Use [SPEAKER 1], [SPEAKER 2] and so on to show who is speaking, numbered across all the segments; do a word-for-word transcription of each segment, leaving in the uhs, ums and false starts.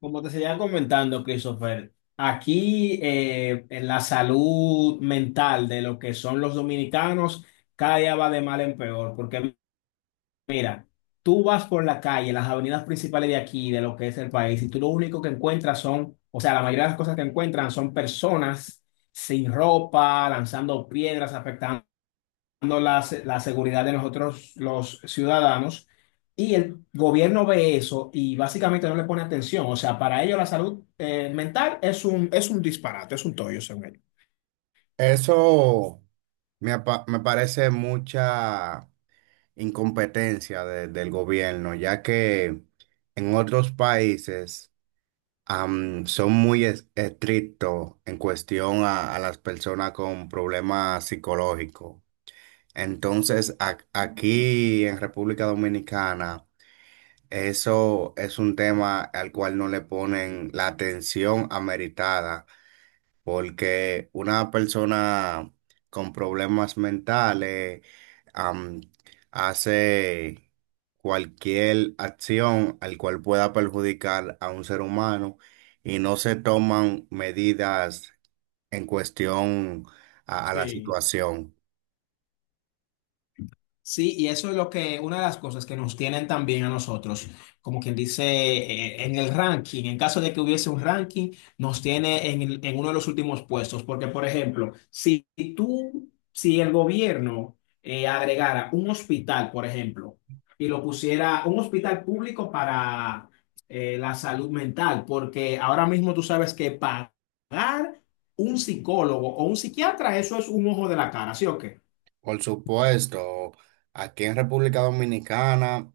[SPEAKER 1] Como te seguía comentando, Christopher, aquí eh, en la salud mental de lo que son los dominicanos, cada día va de mal en peor, porque mira, tú vas por la calle, las avenidas principales de aquí, de lo que es el país, y tú lo único que encuentras son, o sea, la mayoría de las cosas que encuentran son personas sin ropa, lanzando piedras, afectando la, se- la seguridad de nosotros los ciudadanos y el gobierno ve eso y básicamente no le pone atención. O sea, para ellos la salud eh, mental es un, es un disparate, es un tollo, según ellos.
[SPEAKER 2] Eso me, apa- me parece mucha incompetencia de- del gobierno, ya que en otros países am, son muy es- estrictos en cuestión a, a las personas con problemas psicológicos. Entonces, ac- aquí en República Dominicana, eso es un tema al cual no le ponen la atención ameritada porque una persona con problemas mentales am, hace cualquier acción al cual pueda perjudicar a un ser humano y no se toman medidas en cuestión a, a la
[SPEAKER 1] Sí.
[SPEAKER 2] situación.
[SPEAKER 1] Sí, y eso es lo que, una de las cosas que nos tienen también a nosotros, como quien dice, eh, en el ranking, en caso de que hubiese un ranking, nos tiene en, el- en uno de los últimos puestos, porque por ejemplo, si tú, si el gobierno eh, agregara un hospital, por ejemplo, y lo pusiera un hospital público para eh, la salud mental, porque ahora mismo tú sabes que pagar un psicólogo o un psiquiatra, eso es un ojo de la cara, ¿sí o qué?
[SPEAKER 2] Por supuesto, aquí en República Dominicana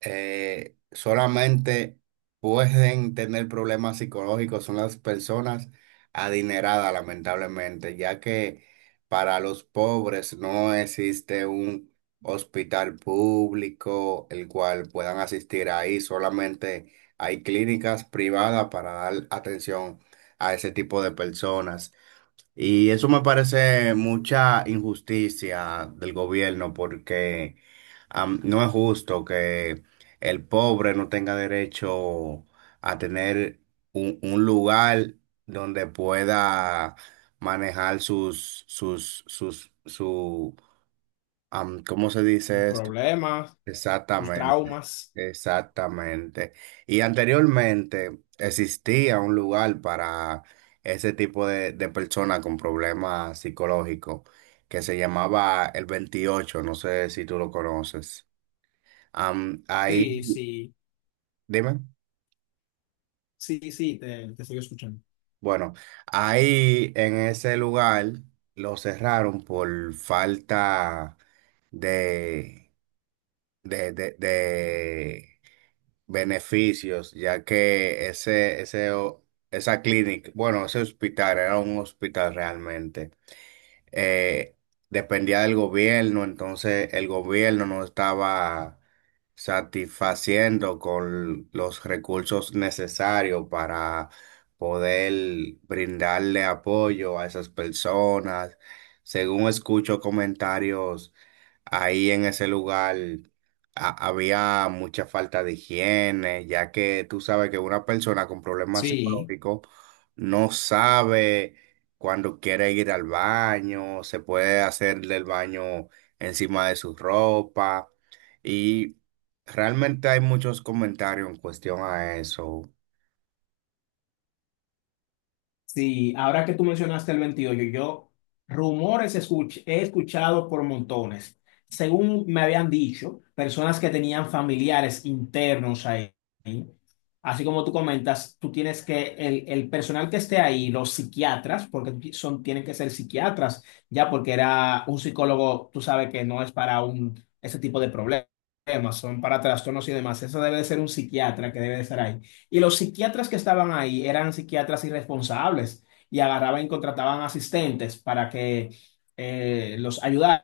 [SPEAKER 2] eh, solamente pueden tener problemas psicológicos son las personas adineradas, lamentablemente, ya que para los pobres no existe un hospital público el cual puedan asistir ahí, solamente hay clínicas privadas para dar atención a ese tipo de personas. Y eso me parece mucha injusticia del gobierno porque am, no es justo que el pobre no tenga derecho a tener un, un lugar donde pueda manejar sus, sus, sus, su, am, ¿cómo se
[SPEAKER 1] Un
[SPEAKER 2] dice esto?
[SPEAKER 1] problema. Sus
[SPEAKER 2] Exactamente,
[SPEAKER 1] traumas.
[SPEAKER 2] exactamente. Y anteriormente existía un lugar para ese tipo de, de personas con problemas psicológicos que se llamaba el veintiocho. No sé si tú lo conoces. Am,
[SPEAKER 1] Sí,
[SPEAKER 2] ahí,
[SPEAKER 1] sí,
[SPEAKER 2] dime,
[SPEAKER 1] sí, sí, te, te estoy escuchando.
[SPEAKER 2] bueno, ahí en ese lugar lo cerraron por falta de, de, de, de beneficios, ya que ese, ese, o- esa clínica, bueno, ese hospital era un hospital realmente eh, dependía del gobierno, entonces el gobierno no estaba satisfaciendo con los recursos necesarios para poder brindarle apoyo a esas personas. Según escucho comentarios, ahí en ese lugar ha- había mucha falta de higiene, ya que tú sabes que una persona con problemas
[SPEAKER 1] Sí.
[SPEAKER 2] psicológicos no sabe cuando quiere ir al baño, se puede hacerle el baño encima de su ropa. Y realmente hay muchos comentarios en cuestión a eso.
[SPEAKER 1] Sí, ahora que tú mencionaste el veintiocho, yo rumores escuch- he escuchado por montones. Según me habían dicho, personas que tenían familiares internos ahí, así como tú comentas, tú tienes que, el, el personal que esté ahí, los psiquiatras, porque son, tienen que ser psiquiatras, ya porque era un psicólogo, tú sabes que no es para un, ese tipo de problemas, son para trastornos y demás. Eso debe de ser un psiquiatra que debe de estar ahí. Y los psiquiatras que estaban ahí eran psiquiatras irresponsables y agarraban y contrataban asistentes para que eh, los ayudaran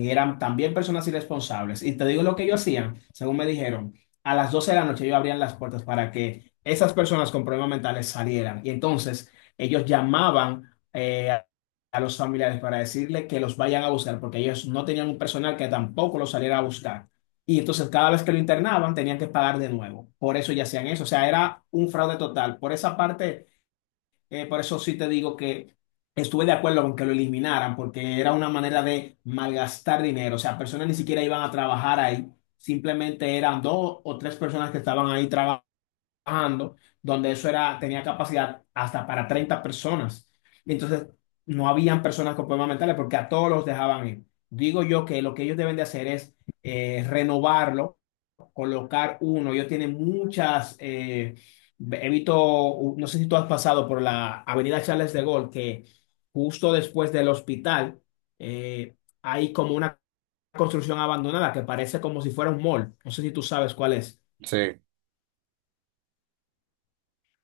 [SPEAKER 1] y eran también personas irresponsables. Y te digo lo que ellos hacían, según me dijeron, a las doce de la noche ellos abrían las puertas para que esas personas con problemas mentales salieran. Y entonces ellos llamaban eh, a a los familiares para decirle que los vayan a buscar porque ellos no tenían un personal que tampoco los saliera a buscar. Y entonces cada vez que lo internaban tenían que pagar de nuevo. Por eso ya hacían eso. O sea, era un fraude total. Por esa parte, eh, por eso sí te digo que estuve de acuerdo con que lo eliminaran, porque era una manera de malgastar dinero. O sea, personas ni siquiera iban a trabajar ahí. Simplemente eran dos o tres personas que estaban ahí trabajando, donde eso era, tenía capacidad hasta para treinta personas. Entonces, no habían personas con problemas mentales porque a todos los dejaban ir. Digo yo que lo que ellos deben de hacer es eh, renovarlo, colocar uno. Ellos tienen muchas, eh, he visto, no sé si tú has pasado por la Avenida Charles de Gaulle, que justo después del hospital eh, hay como una construcción abandonada que parece como si fuera un mall. No sé si tú sabes cuál es.
[SPEAKER 2] Sí,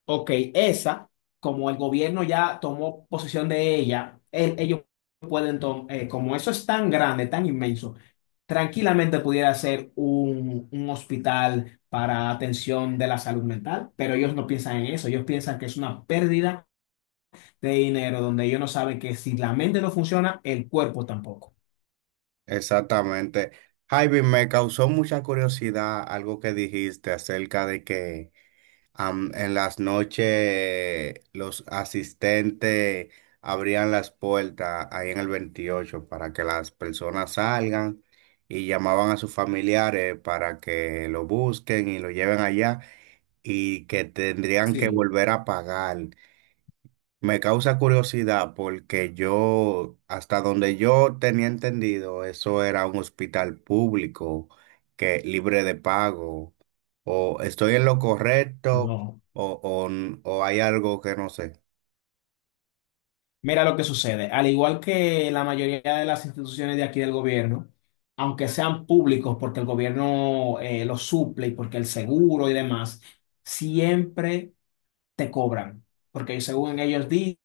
[SPEAKER 1] Ok, esa, como el gobierno ya tomó posesión de ella, el- ellos pueden, tom- eh, como eso es tan grande, tan inmenso, tranquilamente pudiera ser un, un hospital para atención de la salud mental, pero ellos no piensan en eso, ellos piensan que es una pérdida de dinero donde ellos no saben que si la mente no funciona, el cuerpo tampoco.
[SPEAKER 2] exactamente. Javi, me causó mucha curiosidad algo que dijiste acerca de que Am- en las noches los asistentes abrían las puertas ahí en el veintiocho para que las personas salgan y llamaban a sus familiares para que lo busquen y lo lleven allá y que tendrían que
[SPEAKER 1] Sí,
[SPEAKER 2] volver a pagar. Me causa curiosidad porque yo, hasta donde yo tenía entendido, eso era un hospital público que libre de pago. ¿O estoy en lo correcto
[SPEAKER 1] no.
[SPEAKER 2] o, o, n- o hay algo que no sé?
[SPEAKER 1] Mira lo que sucede. Al igual que la mayoría de las instituciones de aquí del gobierno, aunque sean públicos porque el gobierno eh, los suple y porque el seguro y demás, siempre te cobran. Porque según ellos di-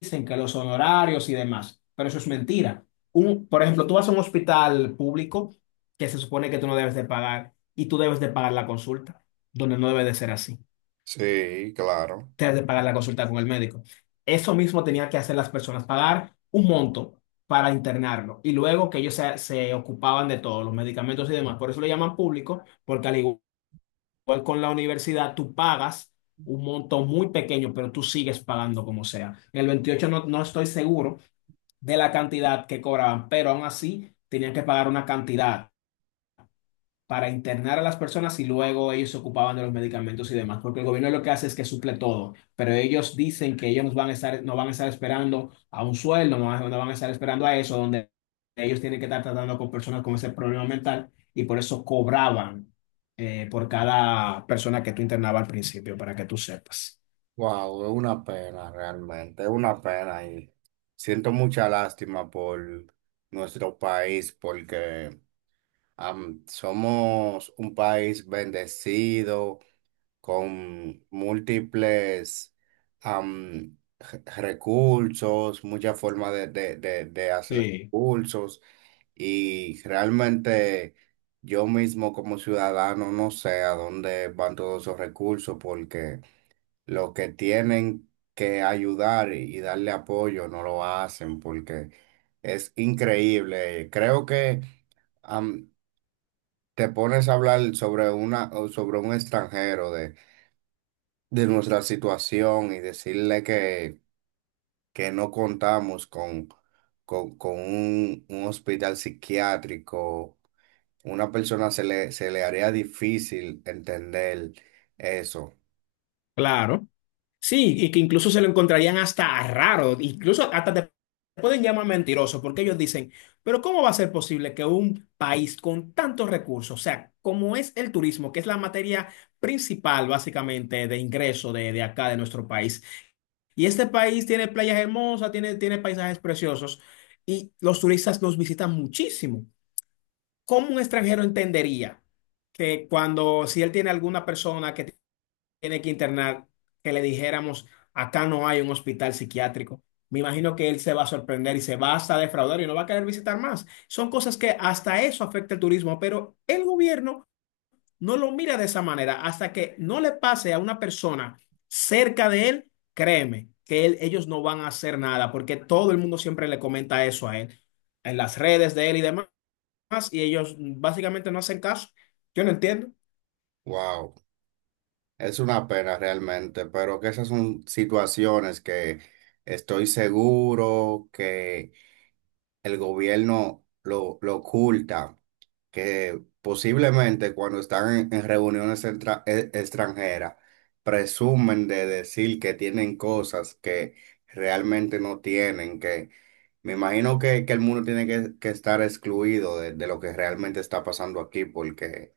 [SPEAKER 1] dicen que los honorarios y demás, pero eso es mentira. Un, por ejemplo, tú vas a un hospital público que se supone que tú no debes de pagar y tú debes de pagar la consulta, donde no debe de ser así,
[SPEAKER 2] Sí, claro.
[SPEAKER 1] te has de pagar la consulta con el médico. Eso mismo tenía que hacer las personas, pagar un monto para internarlo y luego que ellos se, se ocupaban de todos los medicamentos y demás. Por eso lo llaman público, porque al igual con la universidad, tú pagas un monto muy pequeño, pero tú sigues pagando como sea. En el veintiocho no, no estoy seguro de la cantidad que cobraban, pero aún así tenían que pagar una cantidad para internar a las personas y luego ellos se ocupaban de los medicamentos y demás, porque el gobierno lo que hace es que suple todo, pero ellos dicen que ellos van a estar, no van a estar esperando a un sueldo, no van, no van a estar esperando a eso, donde ellos tienen que estar tratando con personas con ese problema mental y por eso cobraban eh, por cada persona que tú internabas al principio, para que tú sepas.
[SPEAKER 2] Wow, es una pena realmente, es una pena y siento mucha lástima por nuestro país porque am, somos un país bendecido, con múltiples am, re- recursos, muchas formas de, de, de, de hacer
[SPEAKER 1] Sí.
[SPEAKER 2] recursos y realmente yo mismo como ciudadano no sé a dónde van todos esos recursos porque lo que tienen que ayudar y y darle apoyo no lo hacen porque es increíble. Creo que am, te pones a hablar sobre una, sobre un extranjero de de nuestra situación y decirle que, que no contamos con, con, con un, un hospital psiquiátrico, una persona se le, se le haría difícil entender eso.
[SPEAKER 1] Claro. Sí, y que incluso se lo encontrarían hasta raro, incluso hasta te pueden llamar mentiroso, porque ellos dicen, pero ¿cómo va a ser posible que un país con tantos recursos, o sea, como es el turismo, que es la materia principal básicamente de ingreso de, de acá, de nuestro país, y este país tiene playas hermosas, tiene, tiene paisajes preciosos, y los turistas nos visitan muchísimo, ¿cómo un extranjero entendería que cuando si él tiene alguna persona que tiene que internar, que le dijéramos, acá no hay un hospital psiquiátrico? Me imagino que él se va a sorprender y se va hasta a defraudar y no va a querer visitar más. Son cosas que hasta eso afecta el turismo, pero el gobierno no lo mira de esa manera. Hasta que no le pase a una persona cerca de él, créeme que él- ellos no van a hacer nada, porque todo el mundo siempre le comenta eso a él, en las redes de él y demás, y ellos básicamente no hacen caso. Yo no entiendo.
[SPEAKER 2] Wow, es una pena realmente, pero que esas son situaciones que estoy seguro que el gobierno lo, lo oculta, que posiblemente cuando están en, en reuniones entra- e- extranjeras presumen de decir que tienen cosas que realmente no tienen, que me imagino que, que el mundo tiene que, que estar excluido de, de lo que realmente está pasando aquí, porque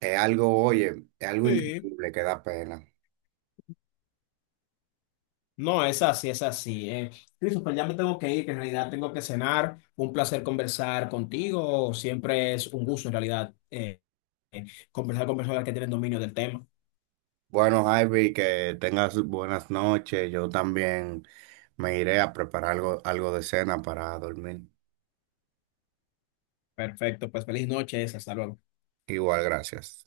[SPEAKER 2] es algo, oye, es algo
[SPEAKER 1] Sí,
[SPEAKER 2] increíble que da pena.
[SPEAKER 1] no, es así, es así. Eh, Christopher, ya me tengo que ir, que en realidad tengo que cenar. Un placer conversar contigo. Siempre es un gusto, en realidad, eh, eh, conversar con personas que tienen dominio del tema.
[SPEAKER 2] Bueno, Javi, que tengas buenas noches. Yo también me iré a preparar algo, algo de cena para dormir.
[SPEAKER 1] Perfecto, pues feliz noches, hasta luego.
[SPEAKER 2] Igual, gracias.